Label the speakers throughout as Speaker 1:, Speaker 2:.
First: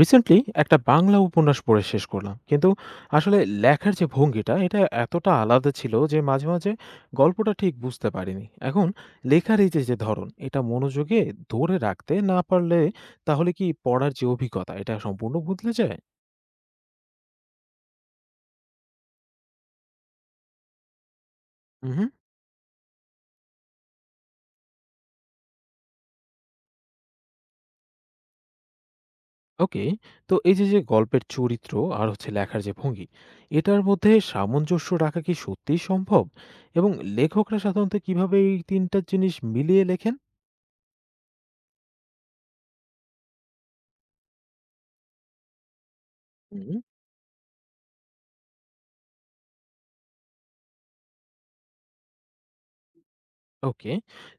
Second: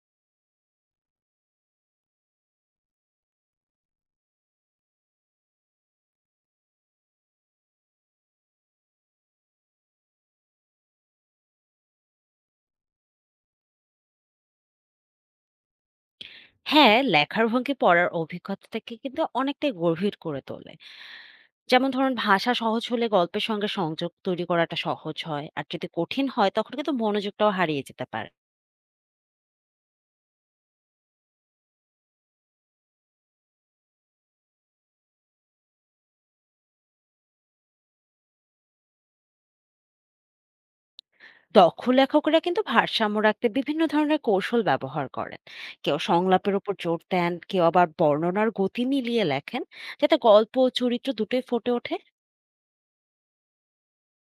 Speaker 1: Recently একটা বাংলা উপন্যাস পড়ে শেষ করলাম, কিন্তু আসলে লেখার যে ভঙ্গিটা, এটা এতটা আলাদা ছিল যে মাঝে মাঝে গল্পটা ঠিক বুঝতে পারিনি। এখন লেখার এই যে যে ধরন, এটা মনোযোগে ধরে রাখতে না পারলে তাহলে কি পড়ার যে অভিজ্ঞতা, এটা সম্পূর্ণ বদলে যায়?
Speaker 2: হ্যাঁ, লেখার ভঙ্গি পড়ার অভিজ্ঞতাটাকে কিন্তু অনেকটাই গভীর করে তোলে। যেমন
Speaker 1: হুম।
Speaker 2: ধরুন ভাষা সহজ হলে গল্পের সঙ্গে সংযোগ তৈরি করাটা সহজ হয়। আর যদি কঠিন হয় তখন কিন্তু মনোযোগটাও হারিয়ে যেতে পারে।
Speaker 1: ওকে। তো এই যে যে গল্পের চরিত্র আর হচ্ছে লেখার যে ভঙ্গি, এটার মধ্যে সামঞ্জস্য রাখা কি সত্যিই সম্ভব? এবং লেখকরা সাধারণত কিভাবে এই তিনটা জিনিস মিলিয়ে লেখেন?
Speaker 2: দক্ষ লেখকরা কিন্তু ভারসাম্য রাখতে বিভিন্ন ধরনের কৌশল ব্যবহার করেন। কেউ সংলাপের উপর
Speaker 1: হুম।
Speaker 2: জোর দেন, কেউ আবার বর্ণনার গতি মিলিয়ে লেখেন, যাতে গল্প ও চরিত্র দুটোই ফুটে ওঠে।
Speaker 1: ওকে।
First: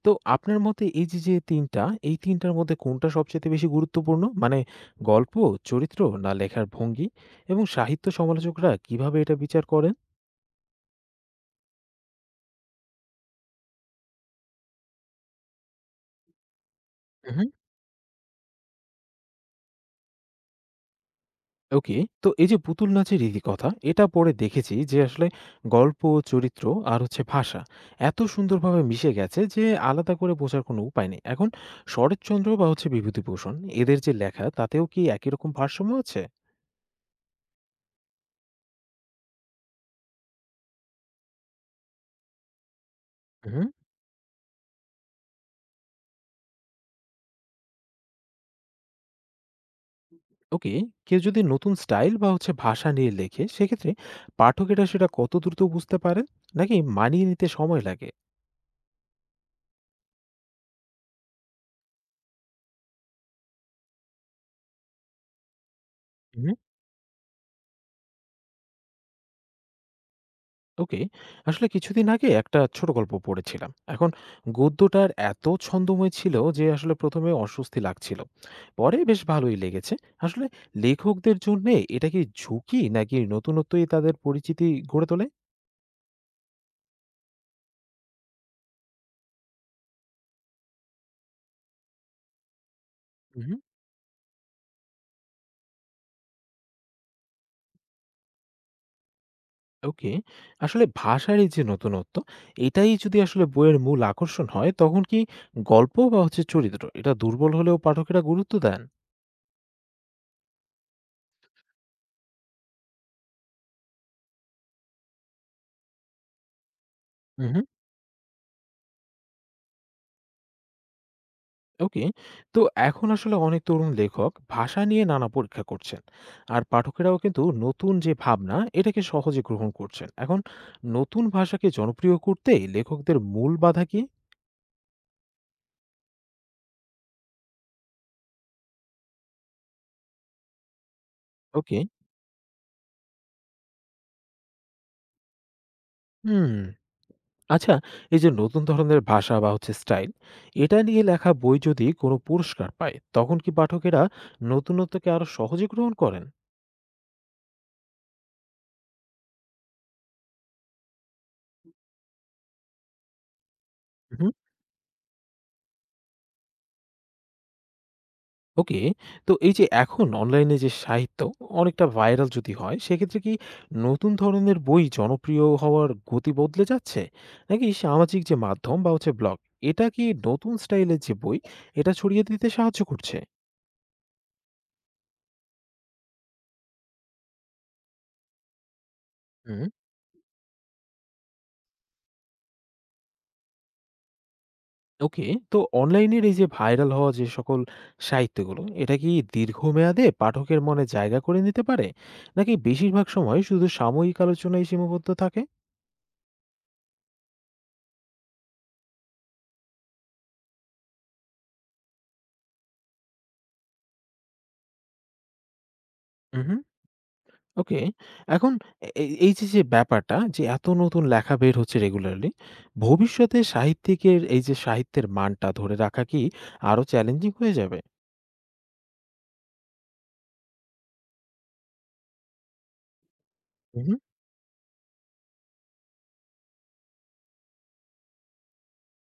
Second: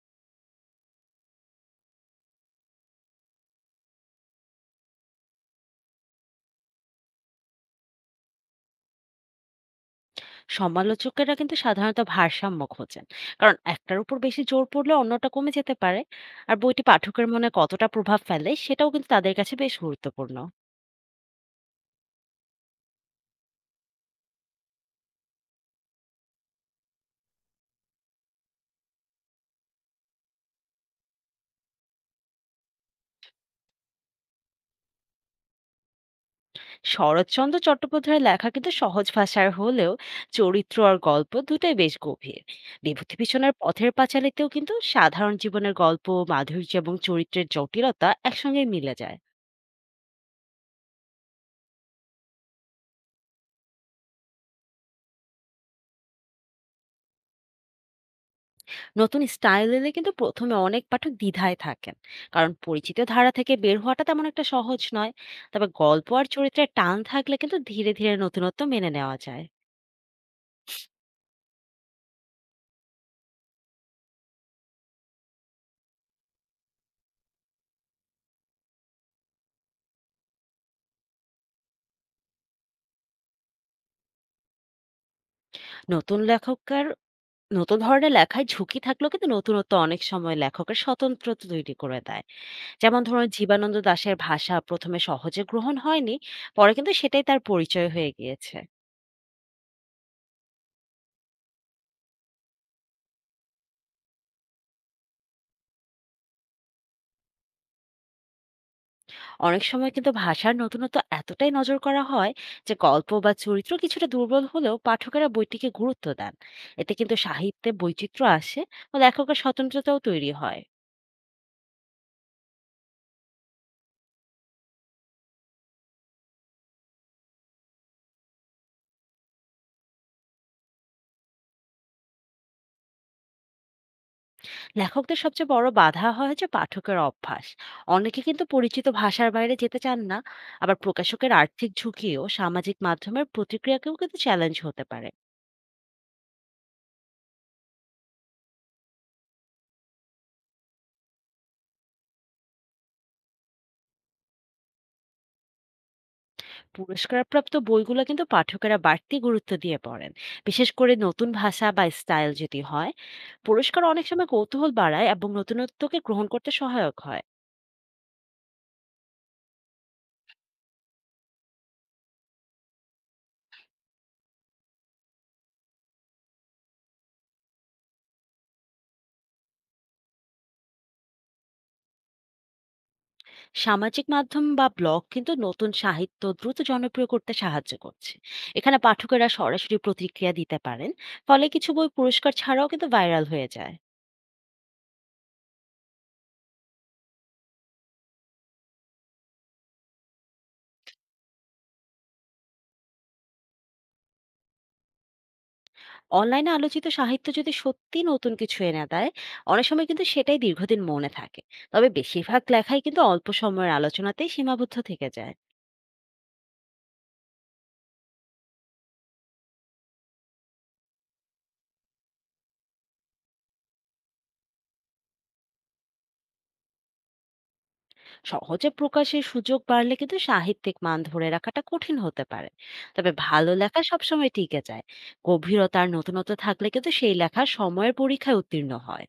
Speaker 1: তো আপনার মতে এই যে, যে ৩ টা, এই ৩ টার মধ্যে কোনটা সবচাইতে বেশি গুরুত্বপূর্ণ? মানে গল্প, চরিত্র না লেখার ভঙ্গি? এবং সাহিত্য সমালোচকরা কিভাবে এটা বিচার করেন?
Speaker 2: সমালোচকেরা কিন্তু সাধারণত ভারসাম্য খোঁজেন, কারণ একটার উপর বেশি জোর পড়লে অন্যটা কমে যেতে পারে। আর বইটি পাঠকের
Speaker 1: হু, হু।
Speaker 2: মনে কতটা প্রভাব ফেলে সেটাও কিন্তু তাদের কাছে বেশ গুরুত্বপূর্ণ।
Speaker 1: ওকে। তো এই যে পুতুল নাচের রীতিকথা, এটা পড়ে দেখেছি যে আসলে গল্প, চরিত্র আর হচ্ছে ভাষা এত সুন্দরভাবে মিশে গেছে যে আলাদা করে বোঝার কোনো উপায় নেই। এখন শরৎচন্দ্র বা হচ্ছে বিভূতিভূষণ, এদের যে লেখা তাতেও কি একই রকম ভারসাম্য আছে?
Speaker 2: শরৎচন্দ্র চট্টোপাধ্যায়ের লেখা কিন্তু সহজ ভাষার হলেও চরিত্র আর গল্প দুটোই বেশ গভীর। বিভূতিভূষণের
Speaker 1: হুম।
Speaker 2: পথের পাঁচালীতেও কিন্তু সাধারণ জীবনের গল্প, মাধুর্য এবং চরিত্রের জটিলতা একসঙ্গে মিলে যায়।
Speaker 1: ওকে। কেউ যদি নতুন স্টাইল বা হচ্ছে ভাষা নিয়ে লেখে সেক্ষেত্রে পাঠকেরা সেটা কত দ্রুত বুঝতে পারে, নাকি মানিয়ে নিতে সময় লাগে?
Speaker 2: নতুন স্টাইল এলে কিন্তু প্রথমে অনেক পাঠক দ্বিধায় থাকেন, কারণ পরিচিত ধারা থেকে বের হওয়াটা তেমন একটা সহজ নয়। তবে গল্প আর
Speaker 1: হুম,
Speaker 2: চরিত্রের টান থাকলে কিন্তু ধীরে ধীরে নতুনত্ব মেনে নেওয়া যায়।
Speaker 1: ওকে। আসলে কিছুদিন আগে একটা ছোট গল্প পড়েছিলাম। এখন গদ্যটার এত ছন্দময় ছিল যে আসলে প্রথমে অস্বস্তি লাগছিল, পরে বেশ ভালোই লেগেছে। আসলে লেখকদের জন্য এটা কি ঝুঁকি, নাকি নতুনত্বই তাদের পরিচিতি গড়ে তোলে?
Speaker 2: নতুন লেখকের নতুন ধরনের লেখায় ঝুঁকি থাকলেও কিন্তু নতুনত্ব অনেক সময় লেখকের স্বতন্ত্রতা তৈরি করে দেয়। যেমন ধরুন, জীবানন্দ দাশের ভাষা প্রথমে সহজে গ্রহণ হয়নি, পরে কিন্তু সেটাই তার পরিচয় হয়ে গিয়েছে।
Speaker 1: ওকে। আসলে ভাষার এই যে নতুনত্ব, এটাই যদি আসলে বইয়ের মূল আকর্ষণ হয়, তখন কি গল্প বা হচ্ছে চরিত্র এটা দুর্বল হলেও পাঠকেরা গুরুত্ব দেন?
Speaker 2: অনেক সময় কিন্তু ভাষার নতুনত্ব এতটাই নজর করা হয় যে গল্প বা চরিত্র কিছুটা দুর্বল হলেও পাঠকেরা বইটিকে গুরুত্ব দেন। এতে কিন্তু
Speaker 1: উহু,
Speaker 2: সাহিত্যে বৈচিত্র্য আসে ও লেখকের স্বতন্ত্রতাও তৈরি হয়।
Speaker 1: ওকে। তো এখন আসলে অনেক তরুণ লেখক ভাষা নিয়ে নানা পরীক্ষা করছেন। আর পাঠকেরাও কিন্তু নতুন যে ভাবনা, এটাকে সহজে গ্রহণ করছেন। এখন নতুন ভাষাকে জনপ্রিয় করতে লেখকদের মূল বাধা কি?
Speaker 2: লেখকদের সবচেয়ে বড় বাধা হয় যে পাঠকের অভ্যাস। অনেকে কিন্তু পরিচিত ভাষার বাইরে যেতে চান না। আবার প্রকাশকের আর্থিক
Speaker 1: ওকে।
Speaker 2: ঝুঁকি ও সামাজিক মাধ্যমের প্রতিক্রিয়াকেও কিন্তু চ্যালেঞ্জ হতে পারে।
Speaker 1: হুম। আচ্ছা, এই যে নতুন ধরনের ভাষা বা হচ্ছে স্টাইল, এটা নিয়ে লেখা বই যদি কোনো পুরস্কার পায় তখন কি পাঠকেরা নতুনত্বকে আরো সহজে গ্রহণ করেন?
Speaker 2: পুরস্কারপ্রাপ্ত বইগুলো কিন্তু পাঠকেরা বাড়তি গুরুত্ব দিয়ে পড়েন, বিশেষ করে নতুন ভাষা বা স্টাইল যদি হয়। পুরস্কার অনেক
Speaker 1: হুম।
Speaker 2: সময় কৌতূহল বাড়ায় এবং নতুনত্বকে গ্রহণ করতে সহায়ক হয়।
Speaker 1: ওকে। তো এই যে এখন অনলাইনে যে সাহিত্য অনেকটা ভাইরাল যদি হয় সেক্ষেত্রে কি নতুন ধরনের বই জনপ্রিয় হওয়ার গতি বদলে যাচ্ছে? নাকি সামাজিক যে মাধ্যম বা হচ্ছে ব্লগ, এটা কি নতুন স্টাইলের যে বই, এটা ছড়িয়ে দিতে সাহায্য করছে?
Speaker 2: সামাজিক মাধ্যম বা ব্লগ কিন্তু নতুন সাহিত্য দ্রুত জনপ্রিয় করতে সাহায্য করছে। এখানে পাঠকেরা সরাসরি প্রতিক্রিয়া দিতে পারেন, ফলে কিছু বই পুরস্কার ছাড়াও কিন্তু ভাইরাল হয়ে যায়।
Speaker 1: ওকে। তো অনলাইনের এই যে ভাইরাল হওয়া যে সকল সাহিত্যগুলো, এটা কি দীর্ঘমেয়াদে পাঠকের মনে জায়গা করে নিতে পারে? নাকি বেশিরভাগ সময় শুধু সাময়িক আলোচনায় সীমাবদ্ধ থাকে?
Speaker 2: অনলাইনে আলোচিত সাহিত্য যদি সত্যি নতুন কিছু এনে দেয়, অনেক সময় কিন্তু সেটাই দীর্ঘদিন মনে থাকে। তবে বেশিরভাগ লেখাই কিন্তু অল্প সময়ের আলোচনাতেই সীমাবদ্ধ থেকে যায়।
Speaker 1: উহুম। ওকে। এখন এই যে, যে ব্যাপারটা যে এত নতুন লেখা বের হচ্ছে রেগুলারলি, ভবিষ্যতে সাহিত্যিকের এই যে সাহিত্যের মানটা ধরে রাখা কি আরো চ্যালেঞ্জিং হয়ে যাবে?
Speaker 2: সহজে প্রকাশের সুযোগ বাড়লে কিন্তু সাহিত্যিক মান ধরে রাখাটা কঠিন হতে পারে। তবে ভালো লেখা
Speaker 1: উহুম।
Speaker 2: সবসময় টিকে যায়। গভীরতার নতুনত্ব থাকলে কিন্তু সেই লেখা সময়ের পরীক্ষায় উত্তীর্ণ হয়।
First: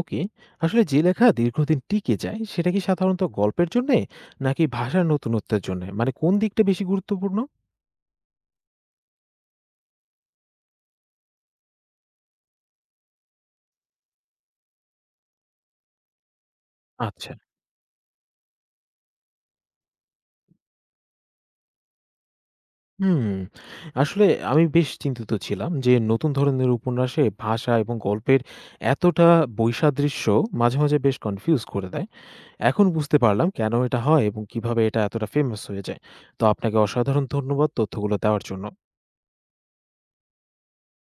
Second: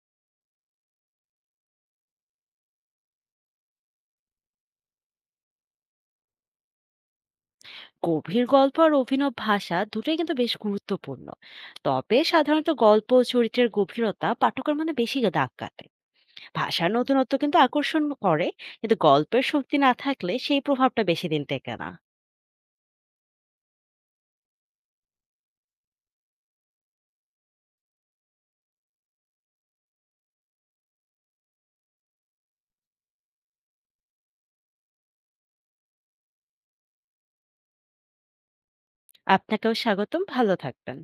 Speaker 1: ওকে। আসলে যে লেখা দীর্ঘদিন টিকে যায়, সেটা কি সাধারণত গল্পের জন্যে, নাকি ভাষার নতুনত্বের জন্যে? মানে কোন দিকটা বেশি গুরুত্বপূর্ণ?
Speaker 2: গভীর গল্প আর অভিনব ভাষা দুটোই কিন্তু বেশ গুরুত্বপূর্ণ। তবে সাধারণত গল্প ও চরিত্রের গভীরতা পাঠকের মনে বেশি দাগ কাটে। ভাষার
Speaker 1: আচ্ছা।
Speaker 2: নতুনত্ব কিন্তু আকর্ষণ করে, কিন্তু গল্পের শক্তি না থাকলে সেই প্রভাবটা বেশি দিন টেকে না।
Speaker 1: হুম, আসলে আমি বেশ চিন্তিত ছিলাম যে নতুন ধরনের উপন্যাসে ভাষা এবং গল্পের এতটা বৈসাদৃশ্য মাঝে, মাঝে বেশ কনফিউজ করে দেয়। এখন বুঝতে পারলাম কেন এটা হয় এবং কিভাবে এটা এতটা ফেমাস হয়ে যায়। তো আপনাকে অসাধারণ ধন্যবাদ তথ্যগুলো দেওয়ার জন্য।
Speaker 2: আপনাকেও স্বাগতম, ভালো থাকবেন।